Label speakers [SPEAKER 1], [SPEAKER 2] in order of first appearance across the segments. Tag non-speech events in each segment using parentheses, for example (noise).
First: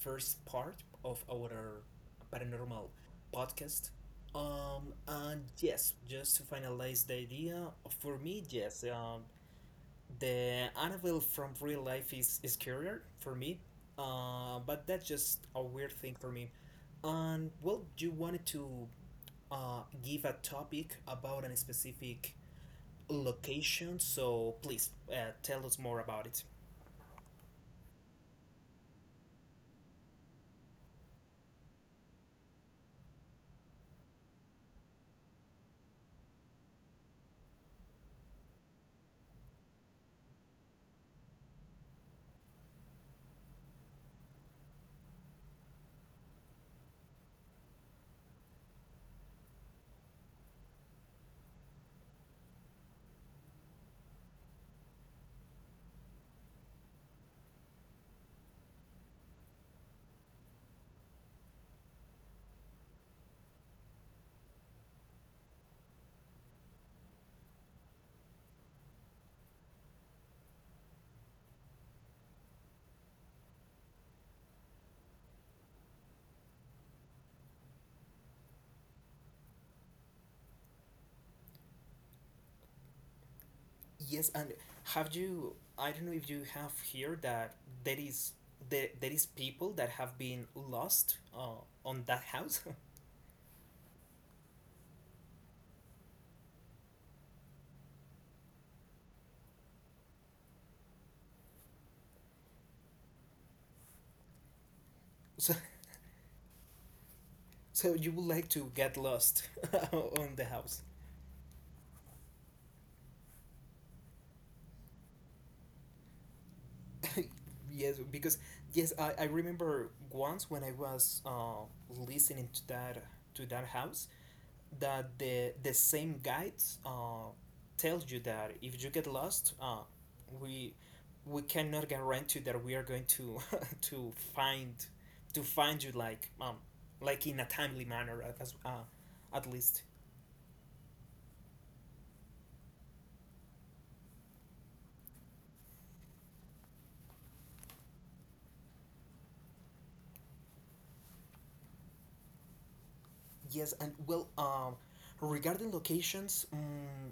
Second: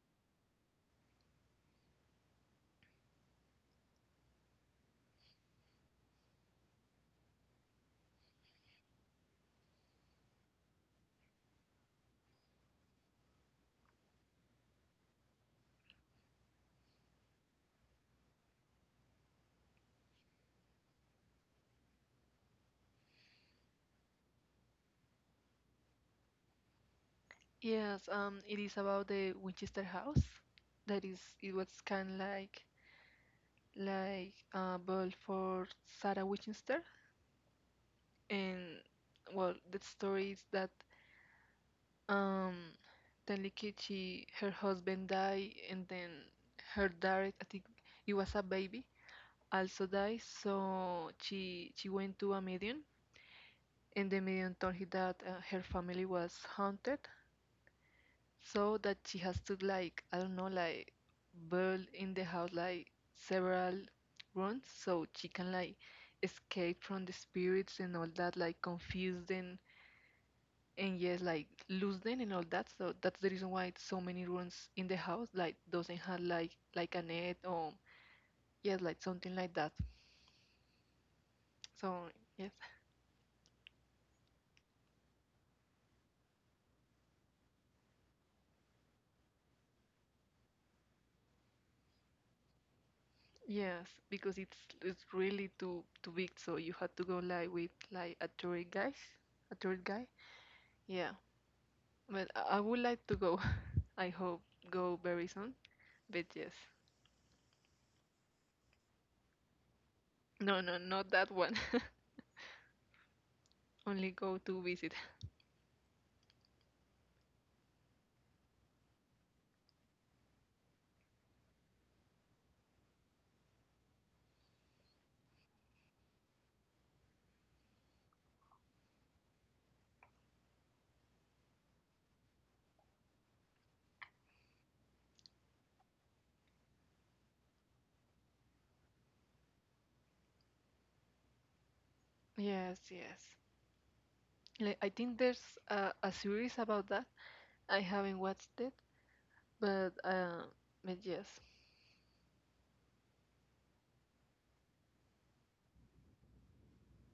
[SPEAKER 1] first part of our paranormal podcast. And yes, just to finalize the idea, for me, yes, the Annabelle from real life is scarier for me. But that's just a weird thing for me. And well, you wanted to give a topic about a specific location. So please tell us more about it.
[SPEAKER 2] Yes, it is about the Winchester House. That is, it was kind of like a ball for Sarah Winchester, and well, the story is that um, Tanlikichi, her husband died, and then her daughter, I think it was a baby, also died. So she went to a medium, and the medium told her that her family was haunted, so that she has to, like, I don't know, like build in the house like several rooms so she can, like, escape from the spirits and all that, like confused, and yes, like lose them and all that, so that's the reason why so many rooms in the house like doesn't have like a net, or, yes, like something like that. So yes.
[SPEAKER 1] Yes, and have you? I don't know if you have here that there is there is people that have been lost on that house.
[SPEAKER 2] Yes, because it's really too big, so you have to go like with like a tour guide, yeah. Well, I would like to go. (laughs) I hope go very
[SPEAKER 1] (laughs)
[SPEAKER 2] soon.
[SPEAKER 1] so
[SPEAKER 2] But yes.
[SPEAKER 1] so you would like to get lost (laughs) on the
[SPEAKER 2] No, no,
[SPEAKER 1] house.
[SPEAKER 2] not that one. (laughs) Only go to visit.
[SPEAKER 1] (laughs) Yes, because yes, I remember once when I was listening to that house, that the same guide uh, tells you that if you get lost, we we cannot guarantee that we are going to (laughs) to find to find you like in a timely manner as at least.
[SPEAKER 2] Yes, yes. Like, I think there's a series about that. I haven't watched it, but uh, but yes.
[SPEAKER 1] Yes and well Regarding locations,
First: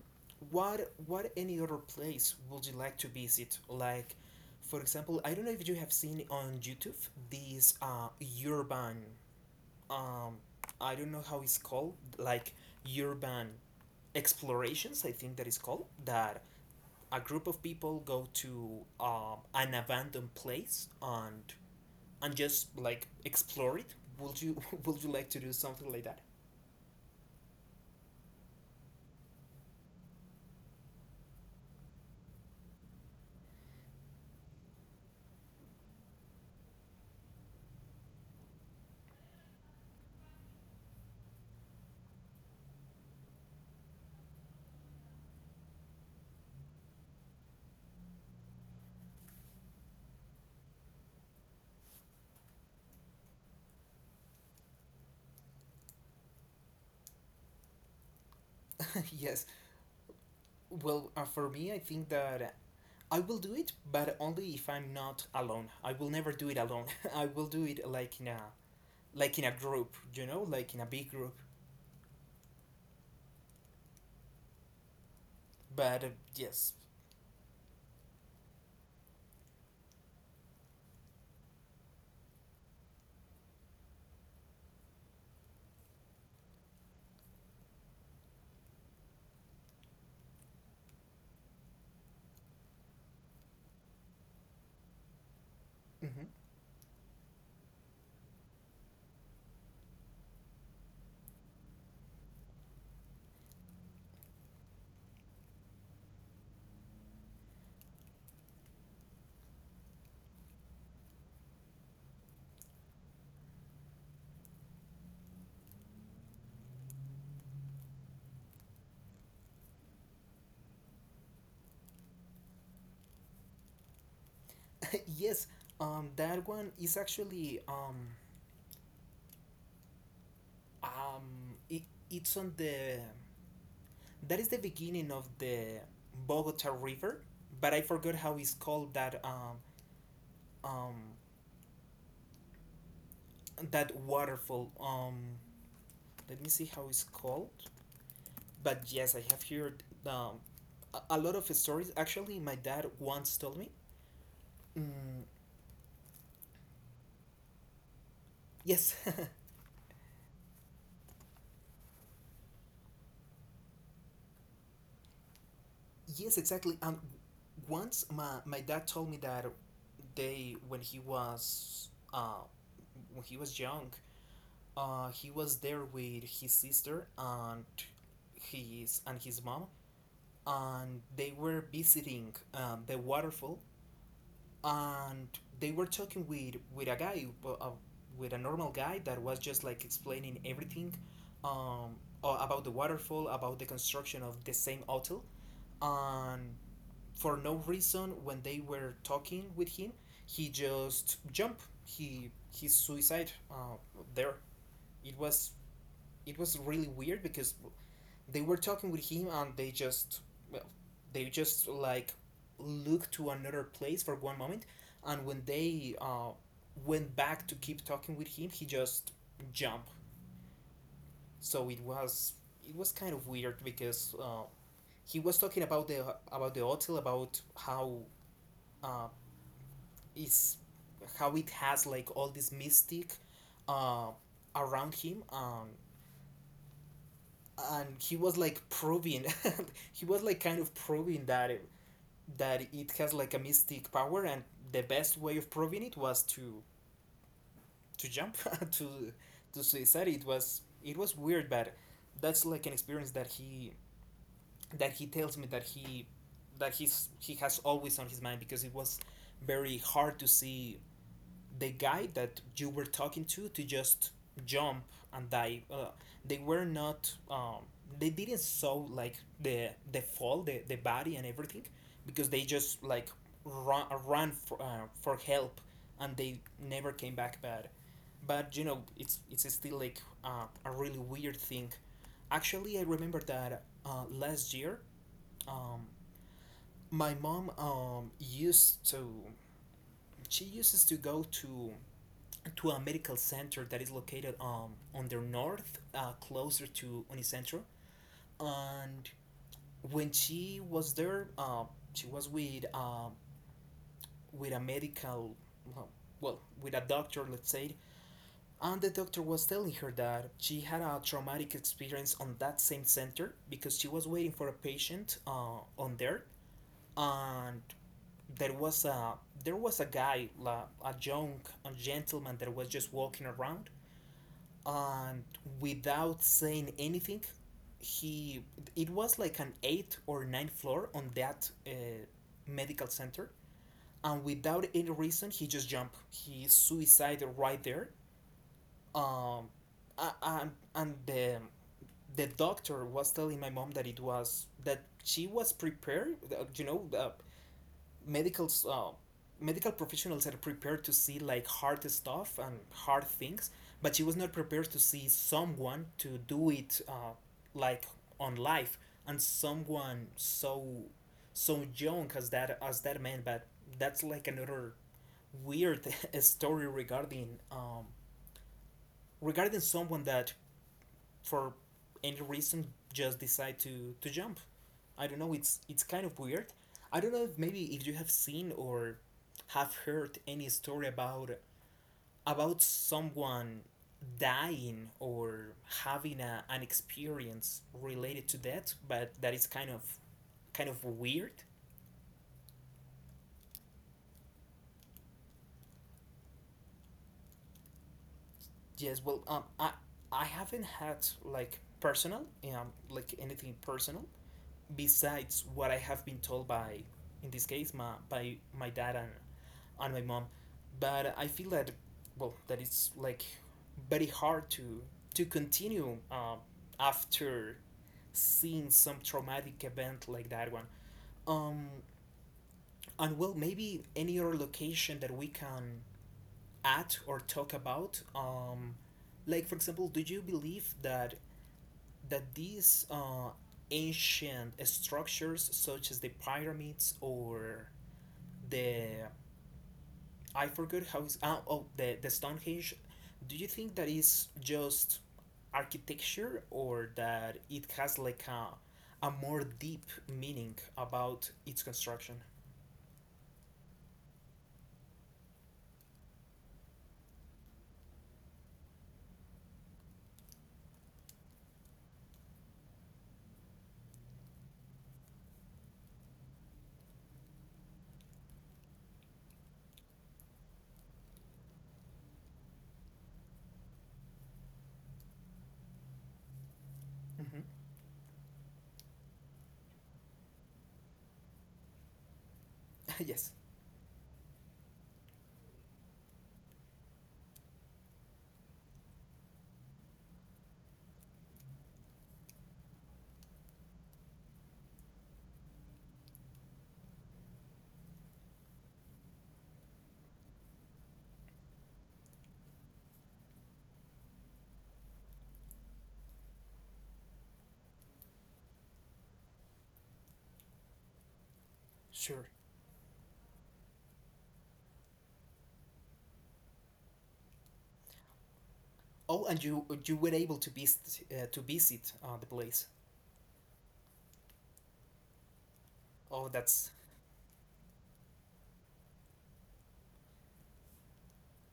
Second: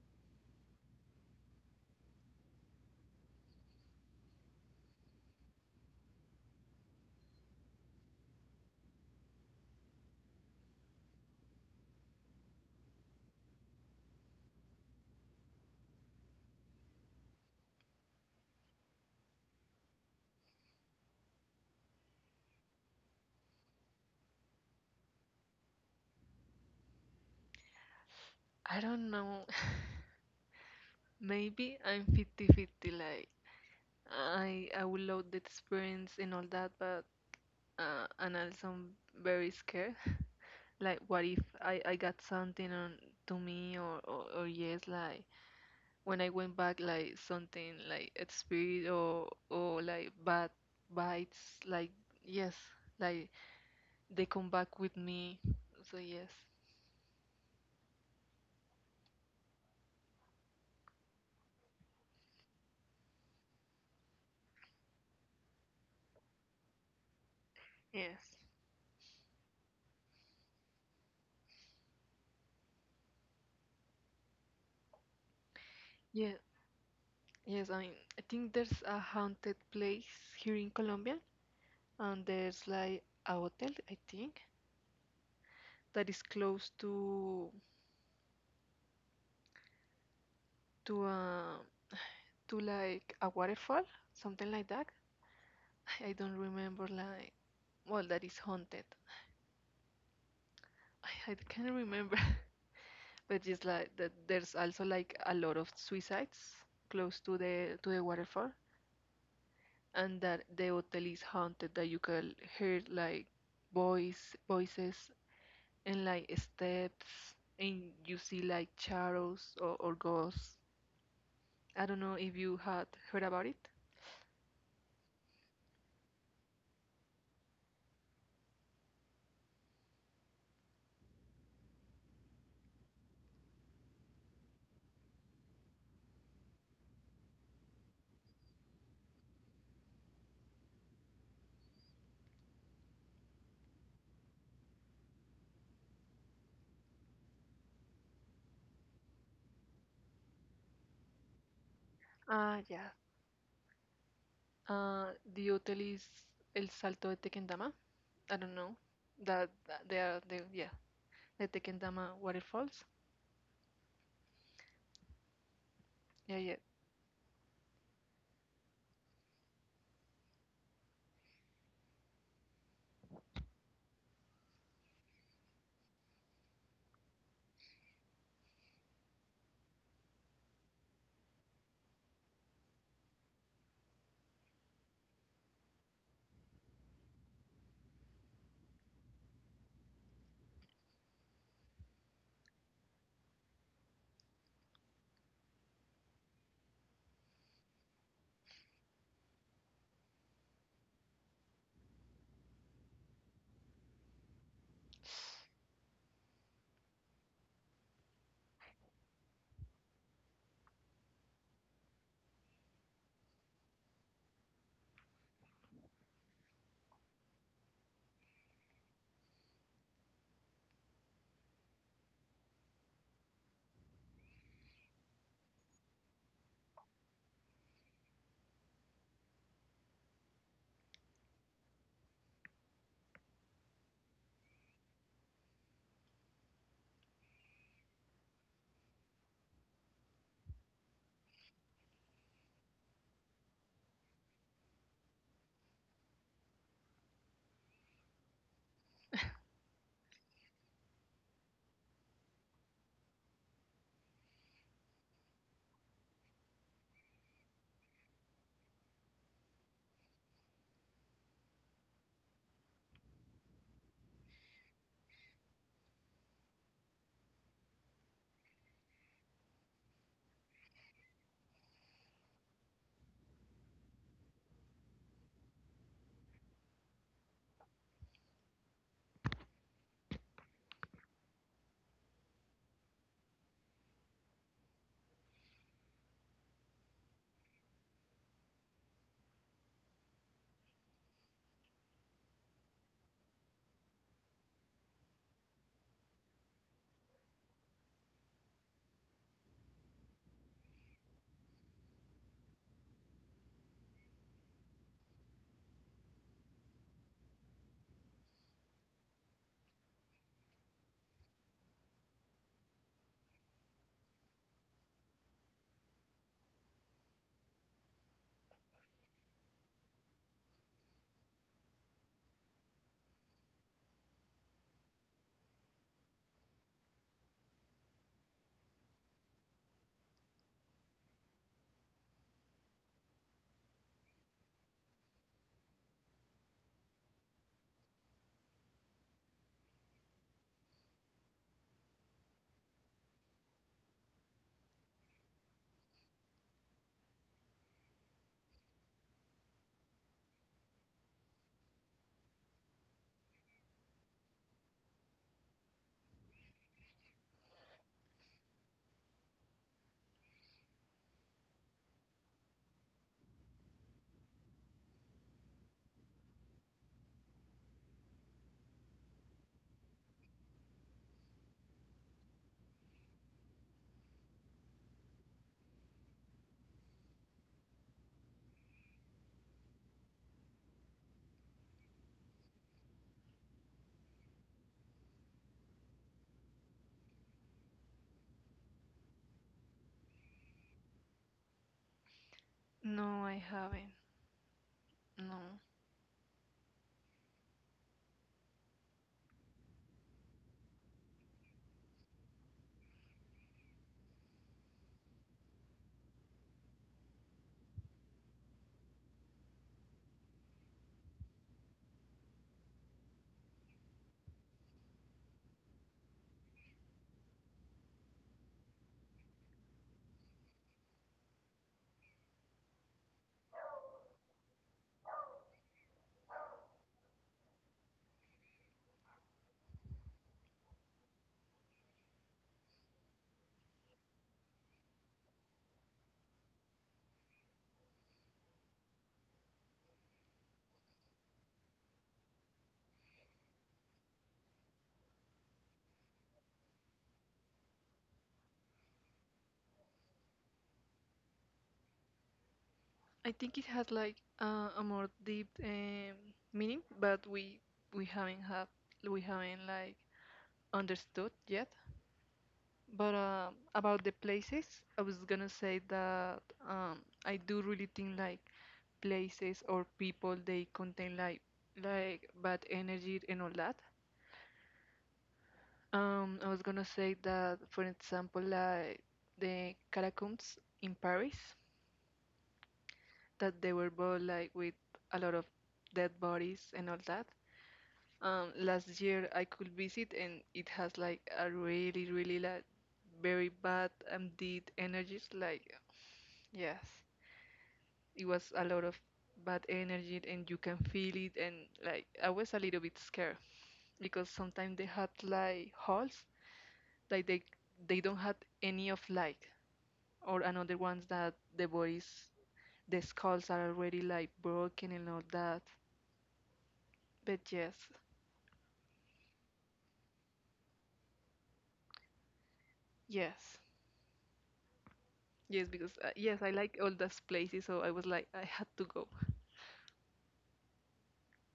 [SPEAKER 1] what any other place would you like to visit? Like for example, I don't know if you have seen on YouTube these urban um, I don't know how it's called, like urban explorations, I think that is called, that a group of people go to an abandoned place and just like explore it. Would you (laughs) would you like to do something like that?
[SPEAKER 2] I don't know. (laughs) Maybe I'm fifty-fifty. Like I would love the experience and all that, but and also I'm very scared. (laughs) Like what if I got something on to me, or yes, like when I went back, like something like a spirit, or like bad bites, like, yes, like they come back with me. So yes.
[SPEAKER 1] (laughs) Yes. Well, for me, I think that I will do it, but only if I'm not alone. I will never do it alone. (laughs) I will do it
[SPEAKER 2] Yes.
[SPEAKER 1] like in a group, you know, like in a big group. But
[SPEAKER 2] Yeah,
[SPEAKER 1] yes.
[SPEAKER 2] yes. I mean, I think there's a haunted place here in Colombia, and there's like a hotel, I think, that is close to (sighs) to like a waterfall, something like that. (sighs) (laughs) I
[SPEAKER 1] Mm-hmm.
[SPEAKER 2] don't remember, like, well, that is haunted. (sighs) (laughs) I can't remember. (laughs) But it's like that there's also like a lot of suicides close to the waterfall, and that the hotel is haunted. That you can hear like voices and like steps, and you see like shadows, or ghosts. I don't know if you had heard about it.
[SPEAKER 1] Yes, that one is actually um, it, it's on the that is the beginning of the Bogota River, but I forgot how it's called that um, that waterfall. Let me see how it's called. But yes, I have heard, a lot of stories. Actually, my
[SPEAKER 2] Ah,
[SPEAKER 1] dad
[SPEAKER 2] yeah.
[SPEAKER 1] once told me.
[SPEAKER 2] Uh,
[SPEAKER 1] Mm,
[SPEAKER 2] the hotel is El Salto de Tequendama. I don't know.
[SPEAKER 1] yes, (laughs)
[SPEAKER 2] That they are the, yeah, the Tequendama waterfalls. Yeah,
[SPEAKER 1] yes,
[SPEAKER 2] yeah.
[SPEAKER 1] exactly. And once my, my dad told me that they when he was young, he was there with his sister and his mom and they were visiting, the waterfall and they were talking with a guy, with a normal guy that was just like explaining everything, um, about the waterfall, about the construction of the same hotel, and for no reason when they were talking with him he just jumped, he his suicide there. It was it was really weird because they were talking with him and they just well they just like looked to another place for one moment, and when they went back to keep talking with him he just jumped. So it was kind of weird because he was talking about the hotel, about how uh, is how it has like all this mystic uh, around him, and he was like proving (laughs) he was like kind of proving that it has like a mystic power, and the best way of proving it was to jump (laughs) to to suicide. It was it was weird, but that's like an experience that he tells me that he's he has always on his mind because it was very hard to see the guy that you were talking to just jump and die. They were not. They didn't saw like the fall, the body and everything, because they just like run for help, and they never came back. But you know it's still like a really weird thing. Actually, I remember that last year, um, my mom used to she uses to go to a medical center that is located, on the north, closer to Unicentro. And when she was there, she was with a medical, well, well, with a doctor, let's say. And the doctor was telling her that she had a traumatic experience on that same center because she was waiting for a patient on there, and there was a there was a guy, la- a young gentleman that was just walking around, and without saying anything he it was like an eighth or ninth floor on that medical center, and without any reason he just jumped, he suicided right there. Um a- and, and the doctor was telling my mom that it was that she was prepared, you know, medical uh, medical professionals are prepared to see like hard stuff and hard things, but she was not prepared to see someone to do it like on life, and someone so so young as that man. But that's like another weird (laughs) story regarding, regarding someone that for any reason just decide to jump. I don't know. It's kind of weird. I don't know if maybe if you have seen or have heard any story about someone dying or having an experience related to that, but that is kind of weird.
[SPEAKER 2] No, I haven't. No.
[SPEAKER 1] Yes, well, I haven't had like personal, like anything personal besides what I have been told by, in this case, my by my dad and on my mom, but I feel that well that it's like very hard to continue, after seeing some traumatic event like that one. Um and well, maybe any other location that we can add or talk about. Like for example, do you believe that these ancient structures such as the pyramids or the I forgot how it's oh, oh the Stonehenge. Do you think that is just architecture or that it has like a more deep meaning about its construction?
[SPEAKER 2] I think it has like a more deep meaning, but we haven't have we haven't like understood yet. But about the places, I was gonna say that I do really think like places or people they contain like bad energy and all that. I was gonna say
[SPEAKER 1] Hmm.
[SPEAKER 2] that, for example, like the catacombs in Paris,
[SPEAKER 1] (laughs) Yes.
[SPEAKER 2] that they were both like with a lot of dead bodies and all that. Last year I could visit, and it has like a really, really like very bad, deep energies. Like, yes, it was a lot of bad energy, and you can feel it. And like I was a little bit scared because sometimes they had like holes, like they don't have any of light, or another ones that the bodies,
[SPEAKER 1] Sure.
[SPEAKER 2] the skulls are already like broken and all that. But yes.
[SPEAKER 1] Oh, and you were able to visit the place.
[SPEAKER 2] Yes. Yes, because
[SPEAKER 1] Oh,
[SPEAKER 2] yes, I
[SPEAKER 1] that's
[SPEAKER 2] like all those places, so I was like, I had to go.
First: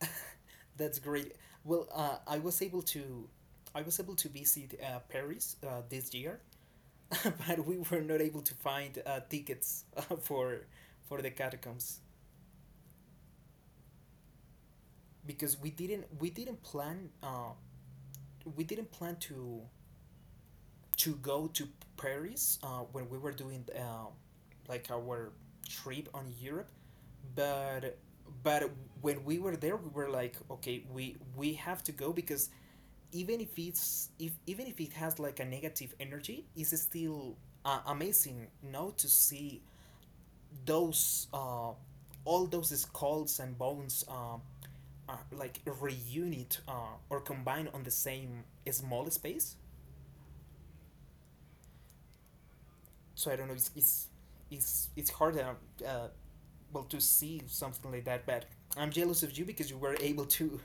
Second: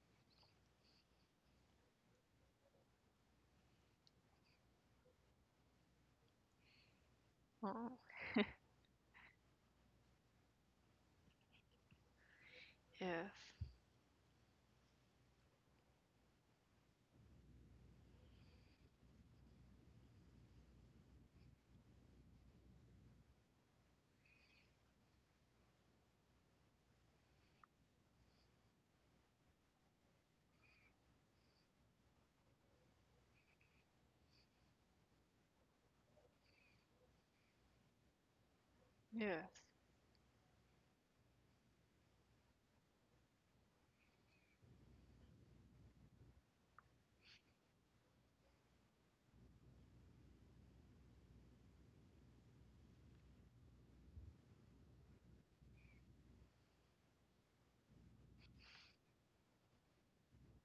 [SPEAKER 1] (laughs) that's great. Well, I was able to I was able to visit Paris this year, (laughs) but we
[SPEAKER 2] Oh,
[SPEAKER 1] were not able to find tickets for the catacombs
[SPEAKER 2] yes,
[SPEAKER 1] because we didn't plan to go to Paris when we were doing, like our trip on Europe. but but when we were there we were like okay we have to go because even if it's if even if it has like a negative energy it's still amazing now to
[SPEAKER 2] yes,
[SPEAKER 1] see those all those skulls and bones are like reunite or combine on the same small space. So I don't know. It's it's hard, uh, well, to see something like that. But I'm jealous of you because you were able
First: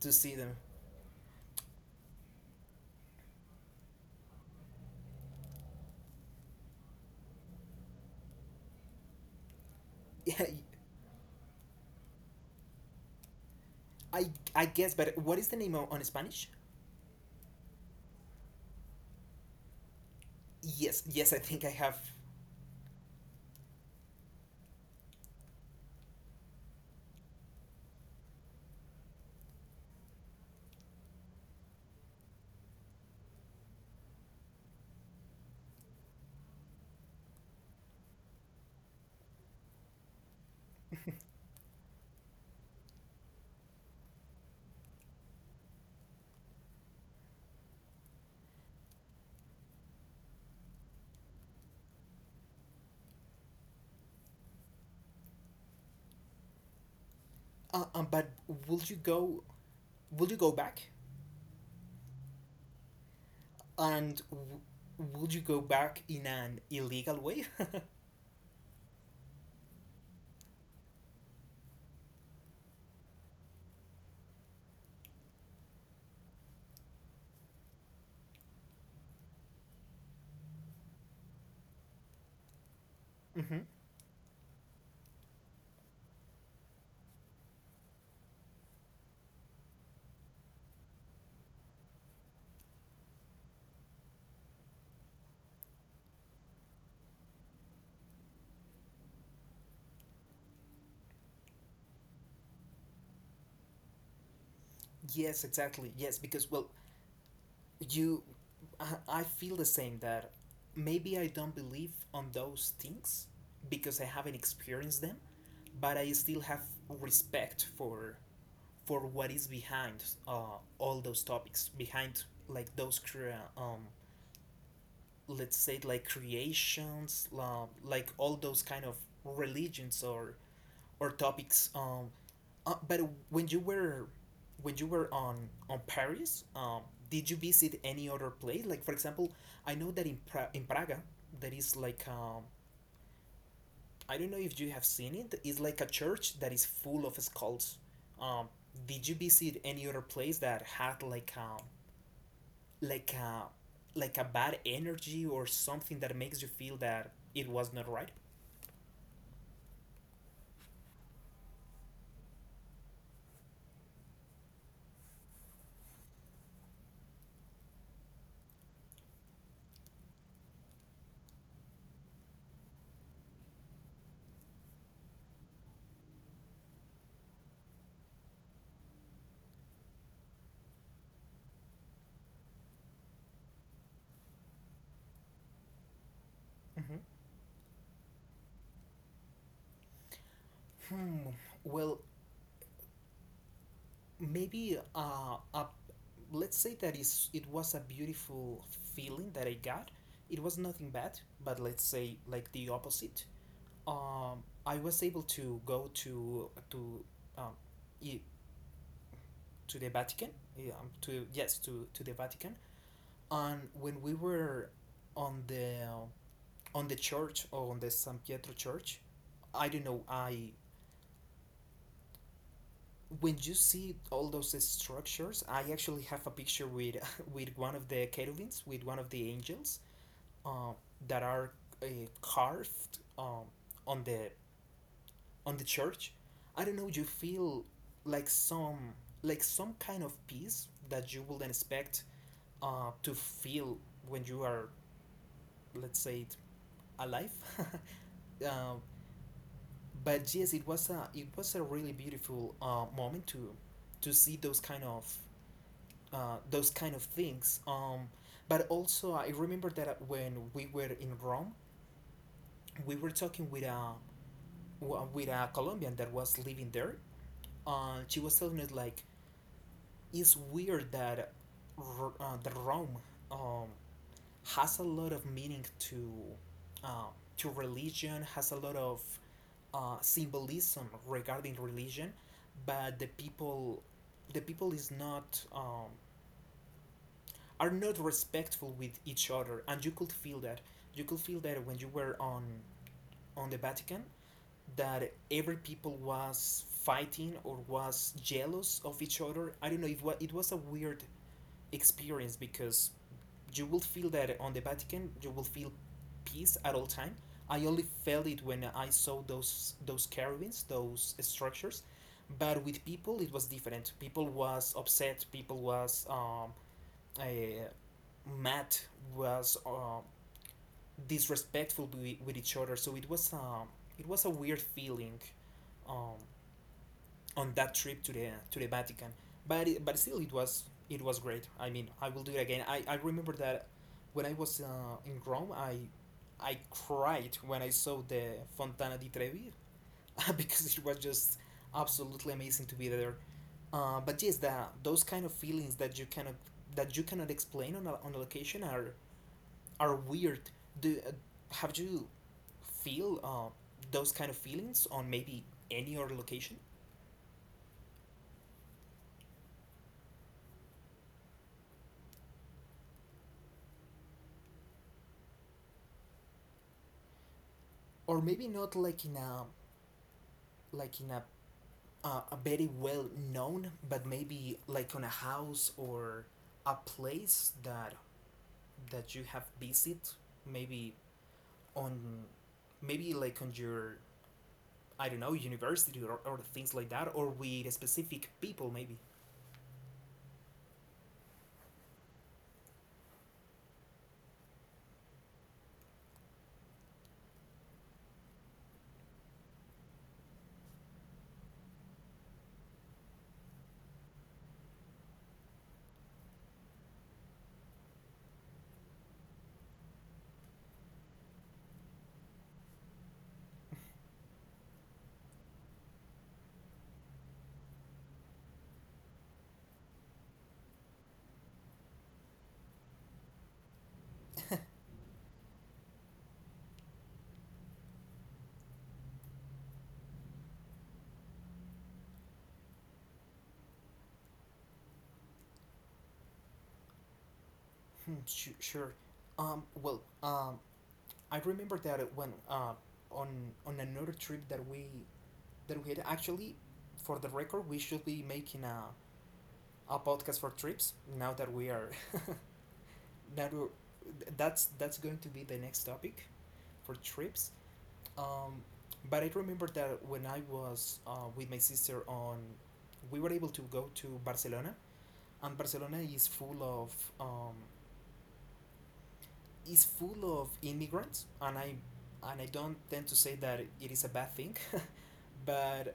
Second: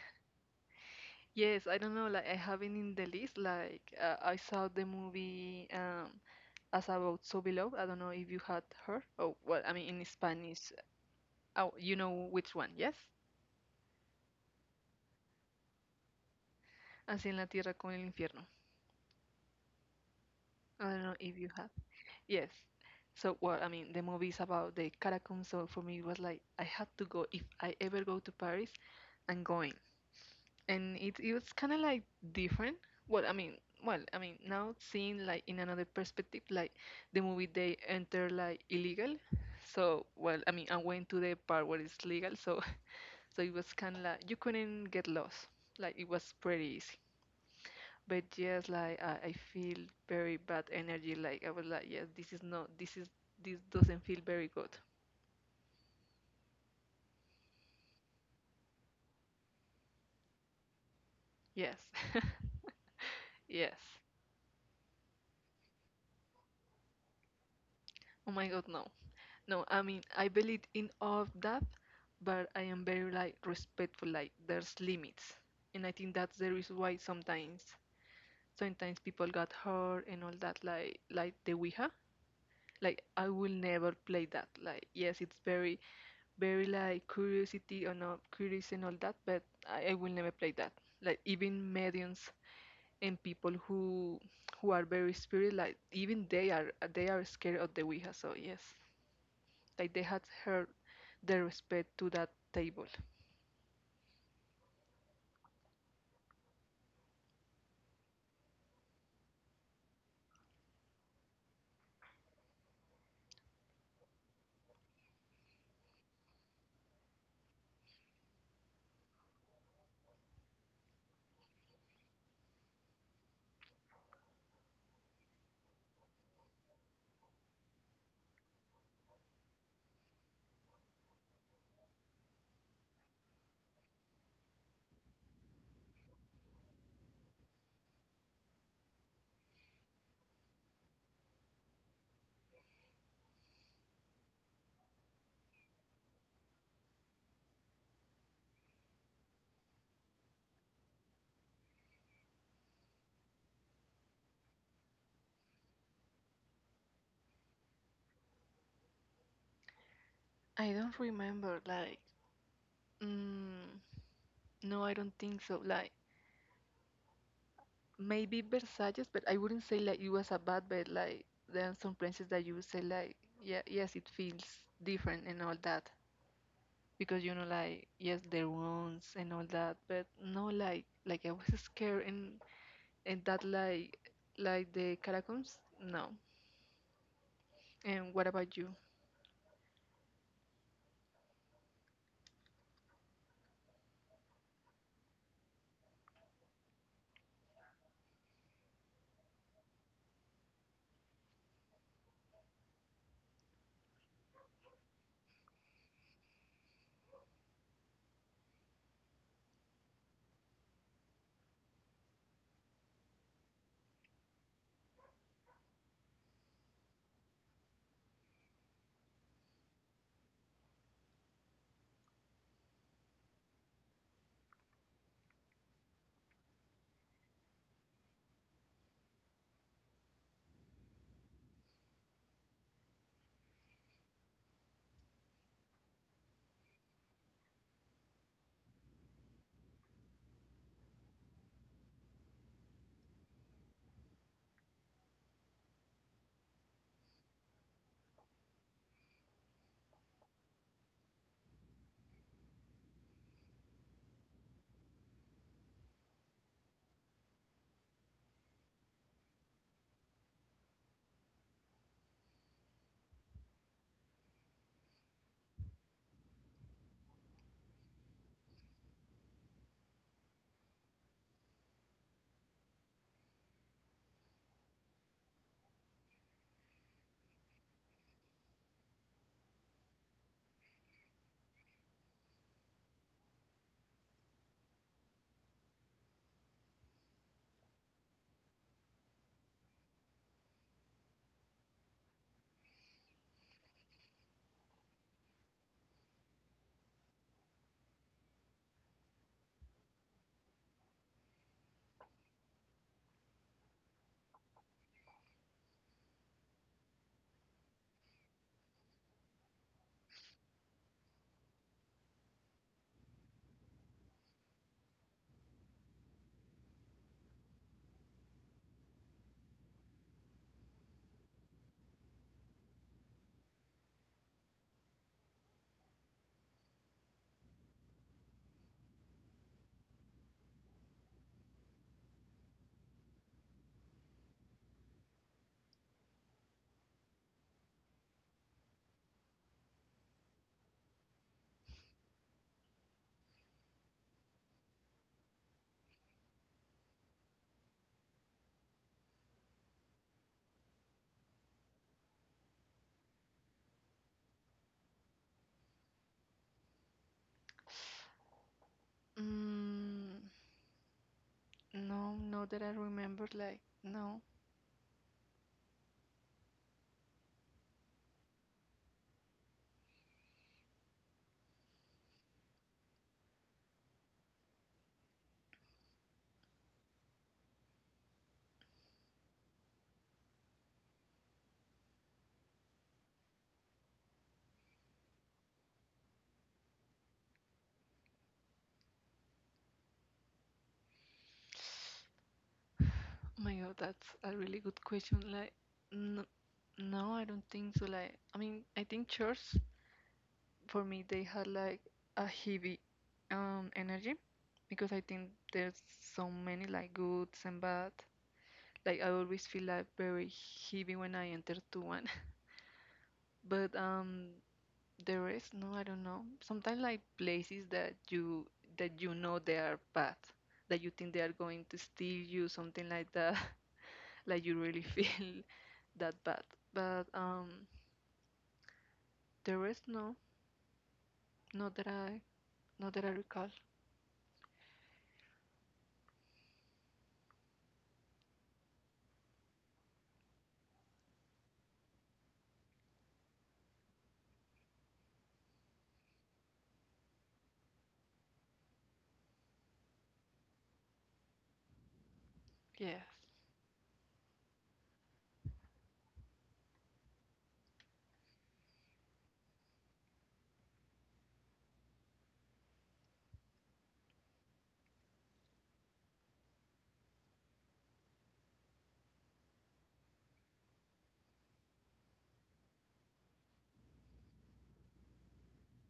[SPEAKER 1] to see them. (laughs)
[SPEAKER 2] yes. I don't know, like I have it in the list. Like I saw the movie, As About So Below. I don't know if you had heard. Oh, well, I mean, in
[SPEAKER 1] Yeah,
[SPEAKER 2] Spanish. Oh, you know which one? Yes.
[SPEAKER 1] I guess. But what is the name on Spanish?
[SPEAKER 2] Así en la tierra como en el infierno. I
[SPEAKER 1] Yes,
[SPEAKER 2] don't know
[SPEAKER 1] yes. I
[SPEAKER 2] if you
[SPEAKER 1] think I
[SPEAKER 2] have.
[SPEAKER 1] have.
[SPEAKER 2] Yes. So, well, I mean, the movie is about the Caracom, so for me it was like I had to go. If I ever go to Paris, I'm going. And it was kind of like different. Well, I mean, well, I mean, now seeing like in another perspective, like the movie they enter like illegal. So, well, I mean, I went to the part where it's legal, so (laughs) so it was kind of like you couldn't get lost. Like it was pretty easy. But yes, like I feel very bad energy. Like I was like, yes, this is not, this is, this doesn't feel very good.
[SPEAKER 1] But will you go? Will you go back?
[SPEAKER 2] Yes, (laughs) yes.
[SPEAKER 1] And w- would you go back in an illegal way?
[SPEAKER 2] Oh my God, no. No, I mean, I believe in all of that, but I am very like respectful, like there's limits. And I think that's the reason why sometimes people got hurt and all that, like the Ouija. Like I
[SPEAKER 1] (laughs)
[SPEAKER 2] will
[SPEAKER 1] Hmm.
[SPEAKER 2] never play that. Like, yes, it's very, very like curiosity or not, curious and all that, but I will never play that. Like even mediums and people who are very spirit, like even they are scared of the Ouija, so yes, like they had her their respect to that table.
[SPEAKER 1] Yes, exactly. Yes, because, well, you. I feel the same that maybe I don't believe on those things because I haven't experienced them, but I still have respect for what is behind, all those topics, behind like those let's say like creations, like all those kind of religions or topics. But when you were when you were on Paris, did you visit any other place? Like for example, I know that in in Praga there is like, I don't know if you have seen it. It's like a church that is full of skulls. Um, did you visit any other place that had like like a like a bad energy or something that makes you feel that it was not right?
[SPEAKER 2] I don't remember, like, mm, no, I don't think so. Like maybe Versalles, but I wouldn't say like it was a bad, but like there are some places that you would say like, yeah, yes, it feels different and all that because you know, like, yes, their wounds and all that, but no, like I was (laughs) scared, and that like the catacombs, no.
[SPEAKER 1] Hmm.
[SPEAKER 2] And what about you?
[SPEAKER 1] Hmm. Well, maybe let's say that is it was a beautiful feeling that I got. It was nothing bad, but let's say like the opposite. I was able to go to um, i- to the Vatican. Yeah, to yes, to the Vatican. And when we were on the on the church or on the San Pietro church, I don't know. I when you see all those structures, I actually have a picture with (laughs) with one of the cherubims, with one of the angels, uh, that are uh, carved, on the on the church. I don't know. You feel like some like some kind of peace that you wouldn't expect to feel when you are, let's say, alive. (laughs) uh, but yes, it was a really beautiful moment to see those kind of things. But also, I remember that when we were in Rome, we were talking with a Colombian that was living there. She was telling us like it's weird that that Rome um, has a lot of meaning uh, to religion, has a lot of symbolism regarding religion, but the people is not, are not respectful with each other, and you could feel that, you could feel that when you were on the Vatican, that every people was fighting or was jealous of each other. I don't know if was it was a weird experience, because you will feel that on the Vatican you will feel peace at all time. I only felt it when I saw those carvings, those structures, but with people it was different. People was upset, people was uh, Matt was disrespectful with each other. So it was a weird feeling um, on that trip to the Vatican. But still, it was, it was great. I mean, I will do it again. I remember that when I was in Rome, I cried when I saw the Fontana di Trevi (laughs) because it was just absolutely amazing to be there. But yes, those kind of feelings that you cannot, that you cannot explain on on a location are weird. Do Have you feel those kind of feelings on maybe any other location,
[SPEAKER 2] Mm, No, no that I remember, like, no. (sighs)
[SPEAKER 1] or maybe not like in a very well known, but maybe like on a house or a place that that you have visit, maybe on, maybe like on your, I don't know, university, or things like that, or with specific people maybe.
[SPEAKER 2] Oh my God, that's a really good question. Like, no, no, I don't think so. Like, I mean, I think church for me they had like a heavy energy, because I think there's so many like goods and bad. Like I always feel like very heavy when I enter to one. (laughs) But the rest, no, I don't know. Sometimes like places that you know they are bad, that you think they are going to steal you something like that, (laughs) like you really feel (laughs) that bad, but the rest, no, not that i not that I recall.
[SPEAKER 1] Sure. Well, I remember that when on on another trip that we had, actually, for the record, we should be making a podcast for trips now that we are
[SPEAKER 2] Yes,
[SPEAKER 1] (laughs) that we're, that's going to be the next topic for trips. Um, but I remember that when I was with my sister on, we were able to go to Barcelona, and Barcelona um, is full of immigrants, and I, and I don't tend to say that it is a bad thing, (laughs) but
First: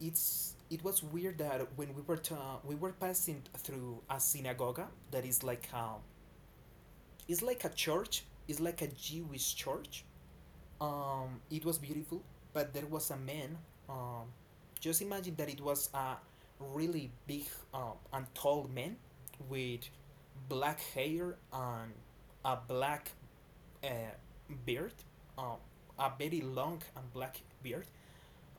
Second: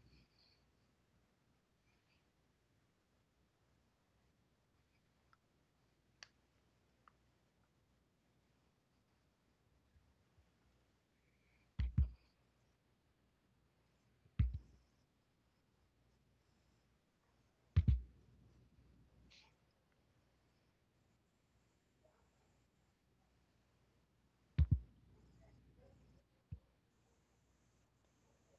[SPEAKER 1] it was weird that when we were to, we were passing through a synagogue that is like it's like a church, it's like a Jewish church. It was beautiful, but there was a man. Um, just imagine that it was a really big and tall man with black hair and a black a beard, uh, a very long and black beard,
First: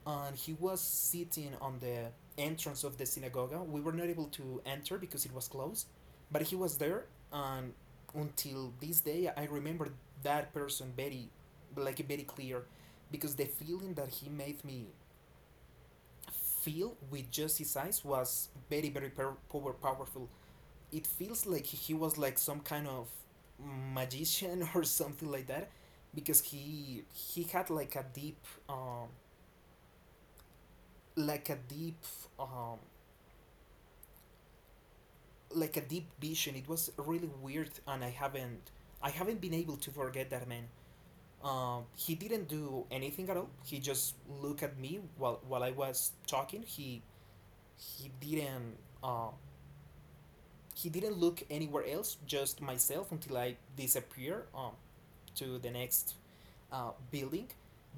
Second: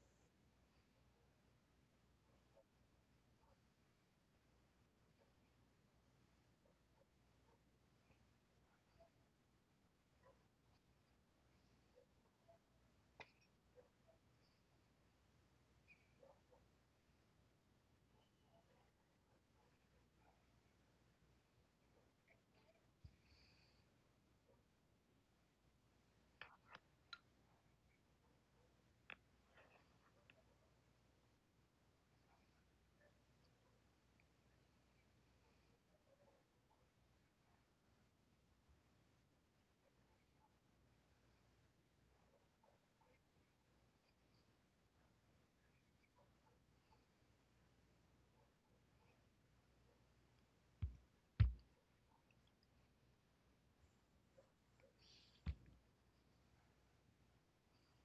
[SPEAKER 1] and he was sitting on the entrance of the synagogue. We were not able to enter because it was closed, but he was there, and until this day, I remember that person very, like very clear, because the feeling that he made me feel with just his eyes was very, very powerful. It feels like he was like some kind of magician (laughs) or something like that, because he had like a deep um like a deep um like a deep vision. It was really weird, and I haven't been able to forget that man. Um, he didn't do anything at all. He just looked at me while I was talking. He didn't um he didn't look anywhere else, just myself, until I disappear to the next building.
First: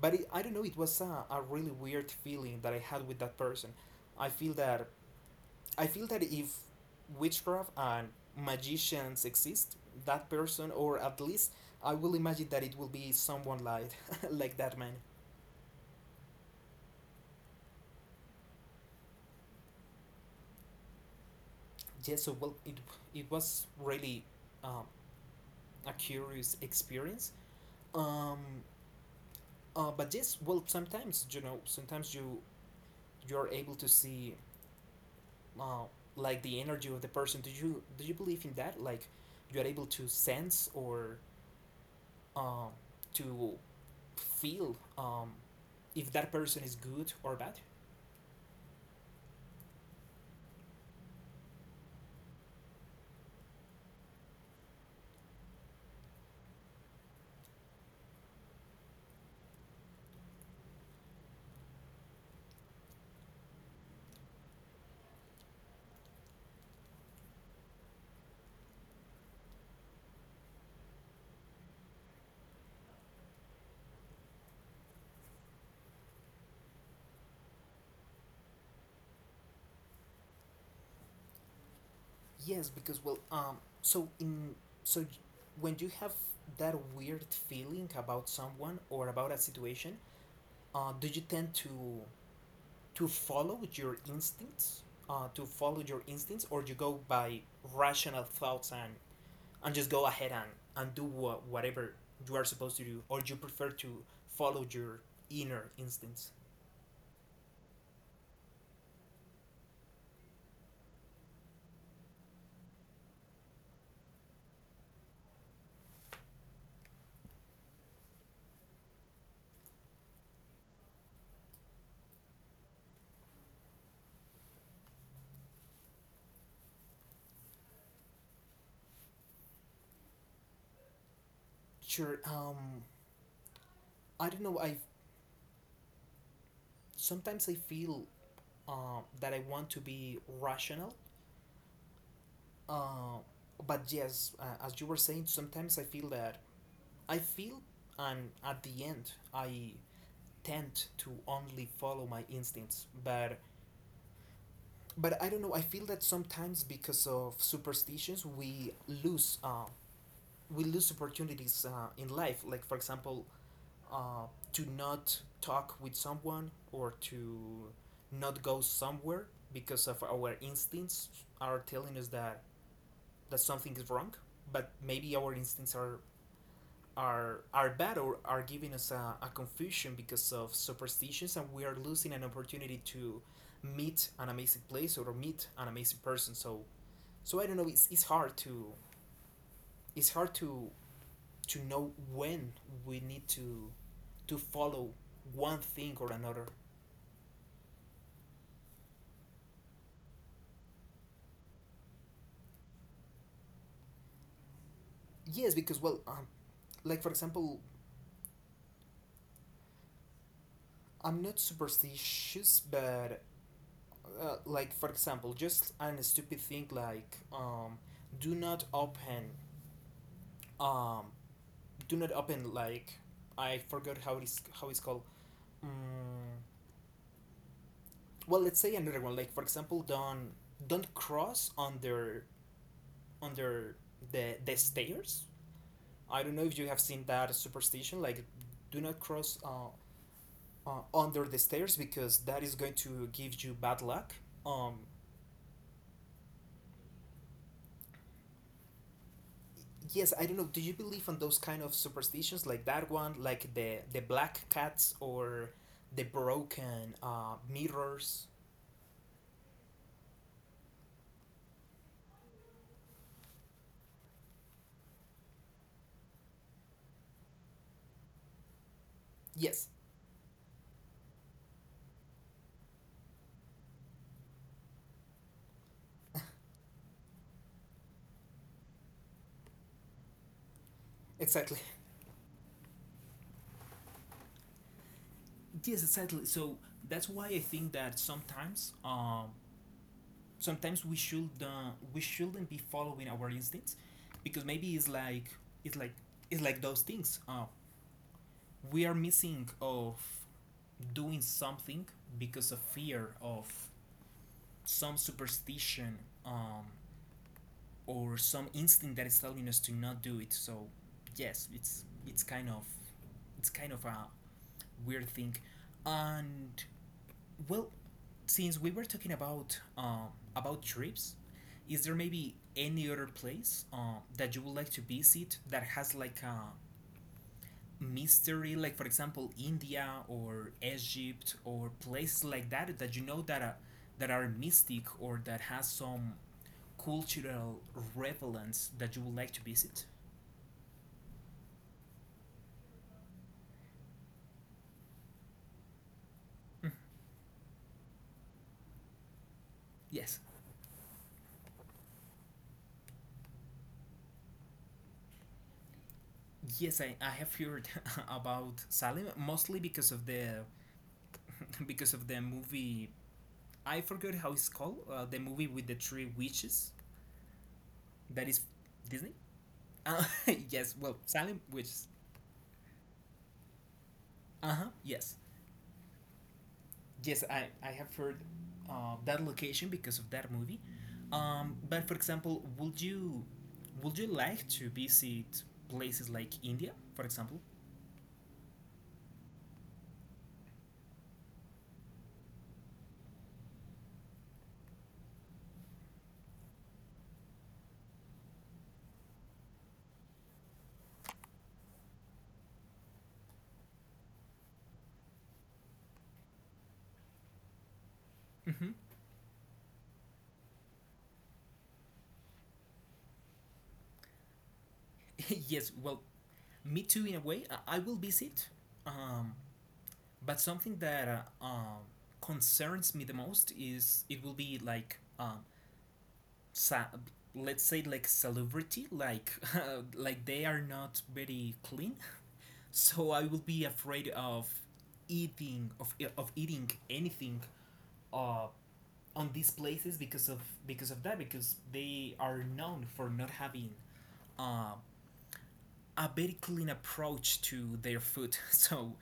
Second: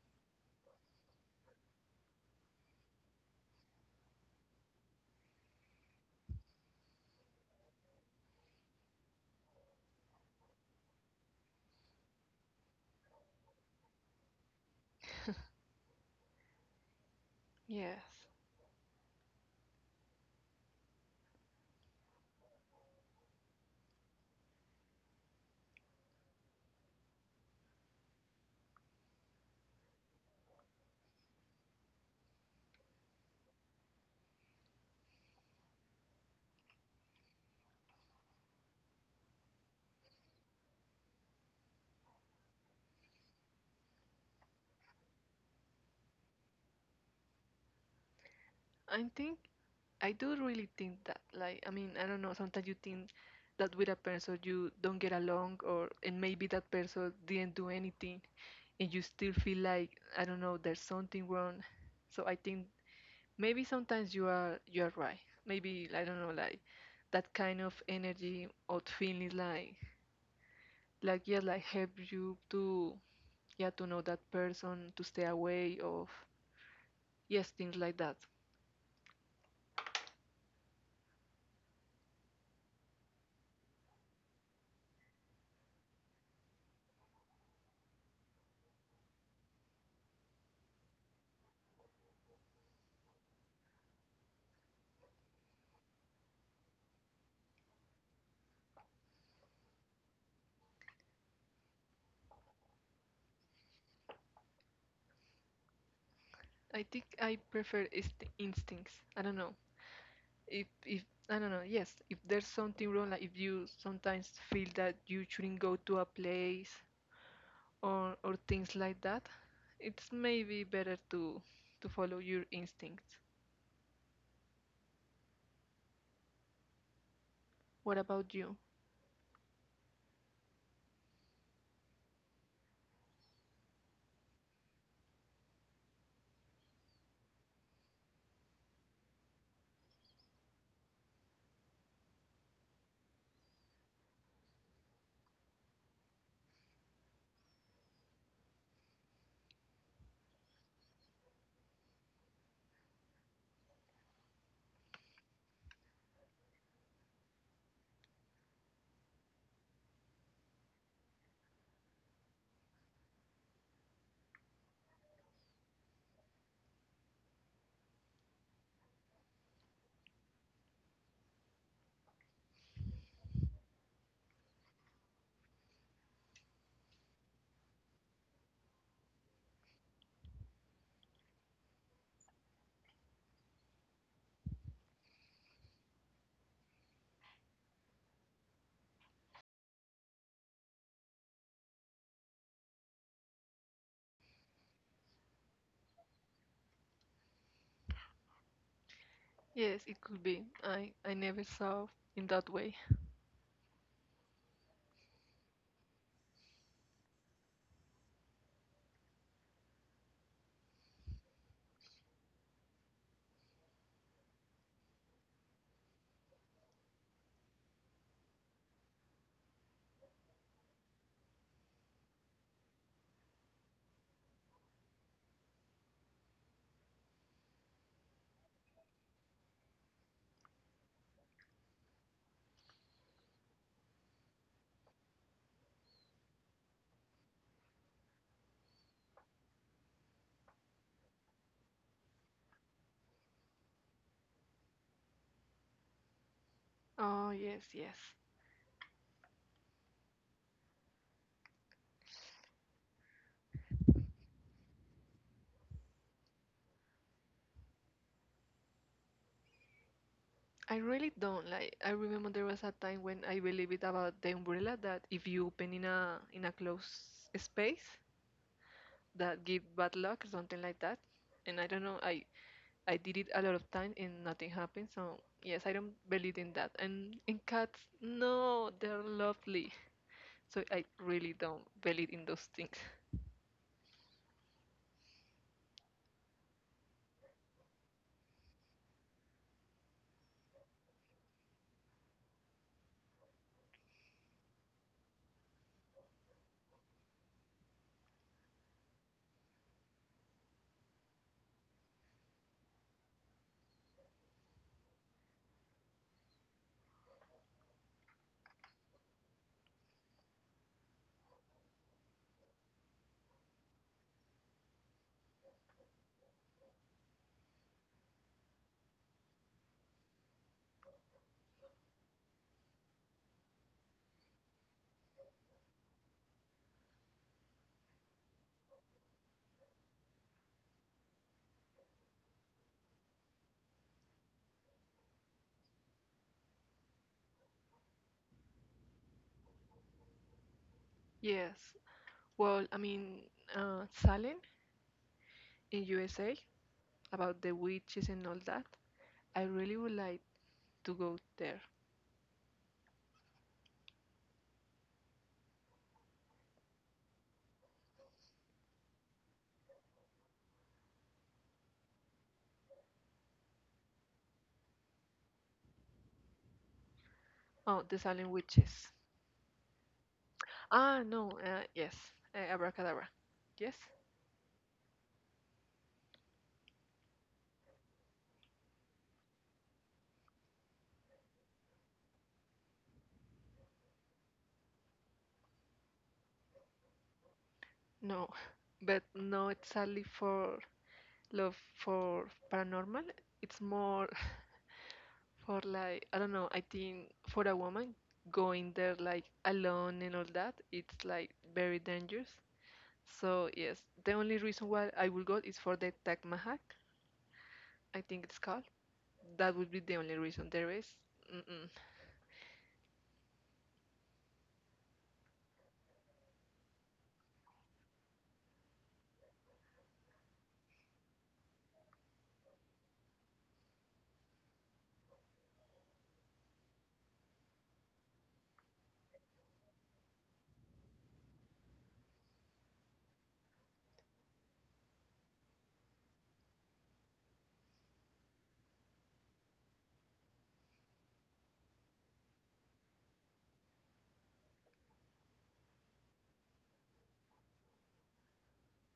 [SPEAKER 1] But it, I don't know. It was a really weird feeling that I had with that person. I feel that, I feel that if witchcraft and magicians exist, that person, or at least I will imagine that it will be someone like (laughs) like that man.
[SPEAKER 2] yes,
[SPEAKER 1] Yes. So well, it was really um, a curious experience. Um, but yes, well, sometimes, you know, sometimes you you're able to see uh, like the energy of the person. Do you believe in that? Like, you are able to sense or um, to feel if that person is good or bad?
[SPEAKER 2] i think I do really think that. Like, I mean, I don't know. Sometimes you think that with a person you don't get along, or and maybe that person didn't do anything, and you still feel like, I don't know, there's something wrong. So I think maybe sometimes you are right. Maybe, I don't know, like that kind of energy or feeling, like yeah, like help you to, yeah, to know that person, to stay away of, yes, things like that.
[SPEAKER 1] Yes, because well, so when you have that weird feeling about someone or about a situation, do you tend to follow your instincts? To follow your instincts, or you go by rational thoughts and just go ahead and do what, whatever you are supposed to do, or you prefer to follow your inner instincts?
[SPEAKER 2] I think I prefer instincts. I don't know. If I don't know, yes, if there's something wrong, like if you sometimes feel that you shouldn't go to a place or things like that, it's maybe better to follow your instincts. What about you?
[SPEAKER 1] Sure. I don't know. I sometimes i feel that I want to be rational, uh, but yes, as you were saying, sometimes I feel that I feel, and at the end I tend to only follow my instincts, but I don't know, I feel that sometimes because of superstitions lose um we lose opportunities in life. Like, for example, uh, to not talk with someone, or to not go somewhere because of our instincts are telling us that that something is wrong. But maybe our instincts are are bad, or are giving us a confusion because of superstitions, and we are losing an opportunity to meet an amazing place or meet an amazing person. So so I don't know, it's hard to, it's hard to know when we need to follow one thing or another.
[SPEAKER 2] Yes, it could be. I never saw in that way.
[SPEAKER 1] Yes, because well, like for example, I'm not superstitious, but like for example, just an stupid thing like do not open um, do not open like, I forgot how it is, how it's called. Mm, well, let's say another one. Like for example, don't cross under under the stairs. I don't know if you have seen that superstition, like, do not cross under the stairs, because that is going to give you bad luck. Um,
[SPEAKER 2] Oh, yes, yes.
[SPEAKER 1] yes, I don't know. Do you believe on those kind of superstitions like that one, like the black cats or the broken mirrors?
[SPEAKER 2] I really don't like. I remember there was a time when I believed about the umbrella that if you open in a closed space, that
[SPEAKER 1] Yes,
[SPEAKER 2] give bad luck or something like that. And I don't know. I did it a lot of time and nothing happened. So yes, I don't believe in that. And in cats, no, they're lovely. So I really
[SPEAKER 1] exactly.
[SPEAKER 2] don't
[SPEAKER 1] (laughs)
[SPEAKER 2] believe in those things. (laughs)
[SPEAKER 1] Yes, exactly. So that's why I think that sometimes sometimes we should we shouldn't be following our instincts, because maybe it's like it's like those things we are missing of doing something because of fear of some superstition, um, or some instinct that is telling us to not do it. So yes, it's kind of, it's kind of a weird thing. And well, since we were talking about trips, is there maybe any other place that you would like to visit that has like a mystery, like for example India or Egypt, or places like that, that you know that are mystic, or that has some cultural relevance that you would like to visit?
[SPEAKER 2] Yes. Well, I mean, Salem in USA,
[SPEAKER 1] Mm.
[SPEAKER 2] about the witches and all that. I really would
[SPEAKER 1] Yes.
[SPEAKER 2] like to go there.
[SPEAKER 1] Yes, I have heard (laughs) about Salem, mostly because of the (laughs) because of the movie. I forgot how it's called. The movie with the three witches
[SPEAKER 2] Oh, the
[SPEAKER 1] that
[SPEAKER 2] Salem
[SPEAKER 1] is
[SPEAKER 2] witches.
[SPEAKER 1] Disney. Uh, (laughs) yes, well,
[SPEAKER 2] Ah, no.
[SPEAKER 1] Salem
[SPEAKER 2] Uh,
[SPEAKER 1] witches.
[SPEAKER 2] yes, uh, abracadabra. Yes.
[SPEAKER 1] Uh huh. Yes, yes. I have heard that location because of that movie. But for example, would you like to visit places like India, for example?
[SPEAKER 2] No, (laughs) but no exactly for love for paranormal. It's more for, like, I don't know, I think for a woman going there like alone and all that, it's like very dangerous. So yes, the only reason why I will go is for the Taj Mahal. I think it's
[SPEAKER 1] Mm-hmm.
[SPEAKER 2] called. That would be the only reason there is. Mm-mm.
[SPEAKER 1] (laughs) Yes. Well, me too. In a way, I will visit. Um, but something that uh, um, concerns me the most is, it will be like sa- let's say like celebrity, like (laughs) like they are not very clean, so I will be afraid of eating, of eating anything uh on these places because of, because of that, because they are known for not having uh, a very clean approach to their food. (laughs) So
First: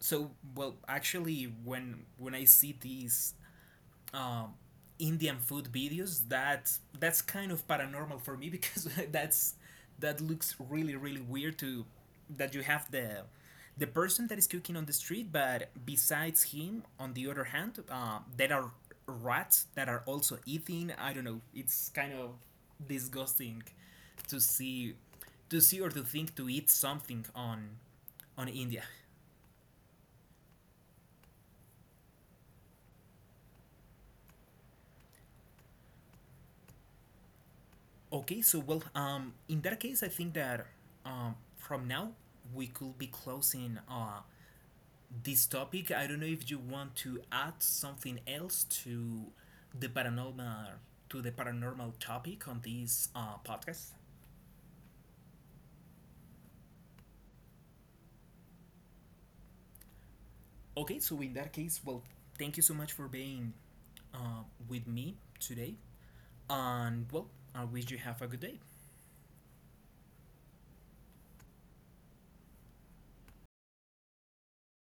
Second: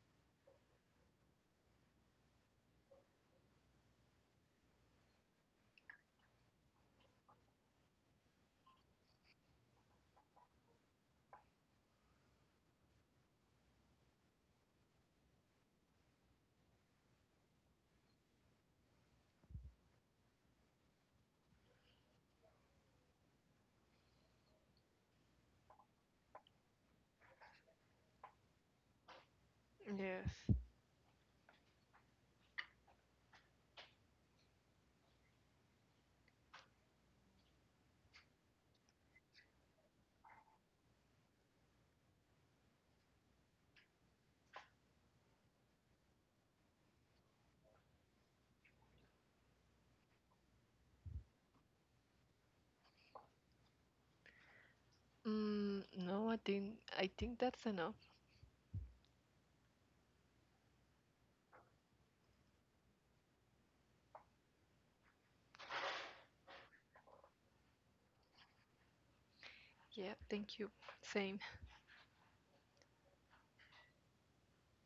[SPEAKER 1] so well, actually, when I see these um, Indian food videos, that, that's kind of paranormal for me, because (laughs) that's, that looks really really weird to, that you have the person that is cooking on the street, but besides him, on the other hand, there are rats that are also eating. I don't know. It's kind of disgusting to see, to see or to think to eat something on India. (laughs)
[SPEAKER 2] Yes.
[SPEAKER 1] Okay, so well, in that case, I think that from now we could be closing this topic. I don't know if you want to add something else to the paranormal, to the paranormal topic on this podcast.
[SPEAKER 2] No, I think that's enough.
[SPEAKER 1] Okay, so in that case, well, thank you so much for being uh, with me today, and well, I wish you have a good day.
[SPEAKER 2] Yeah, thank you. Same.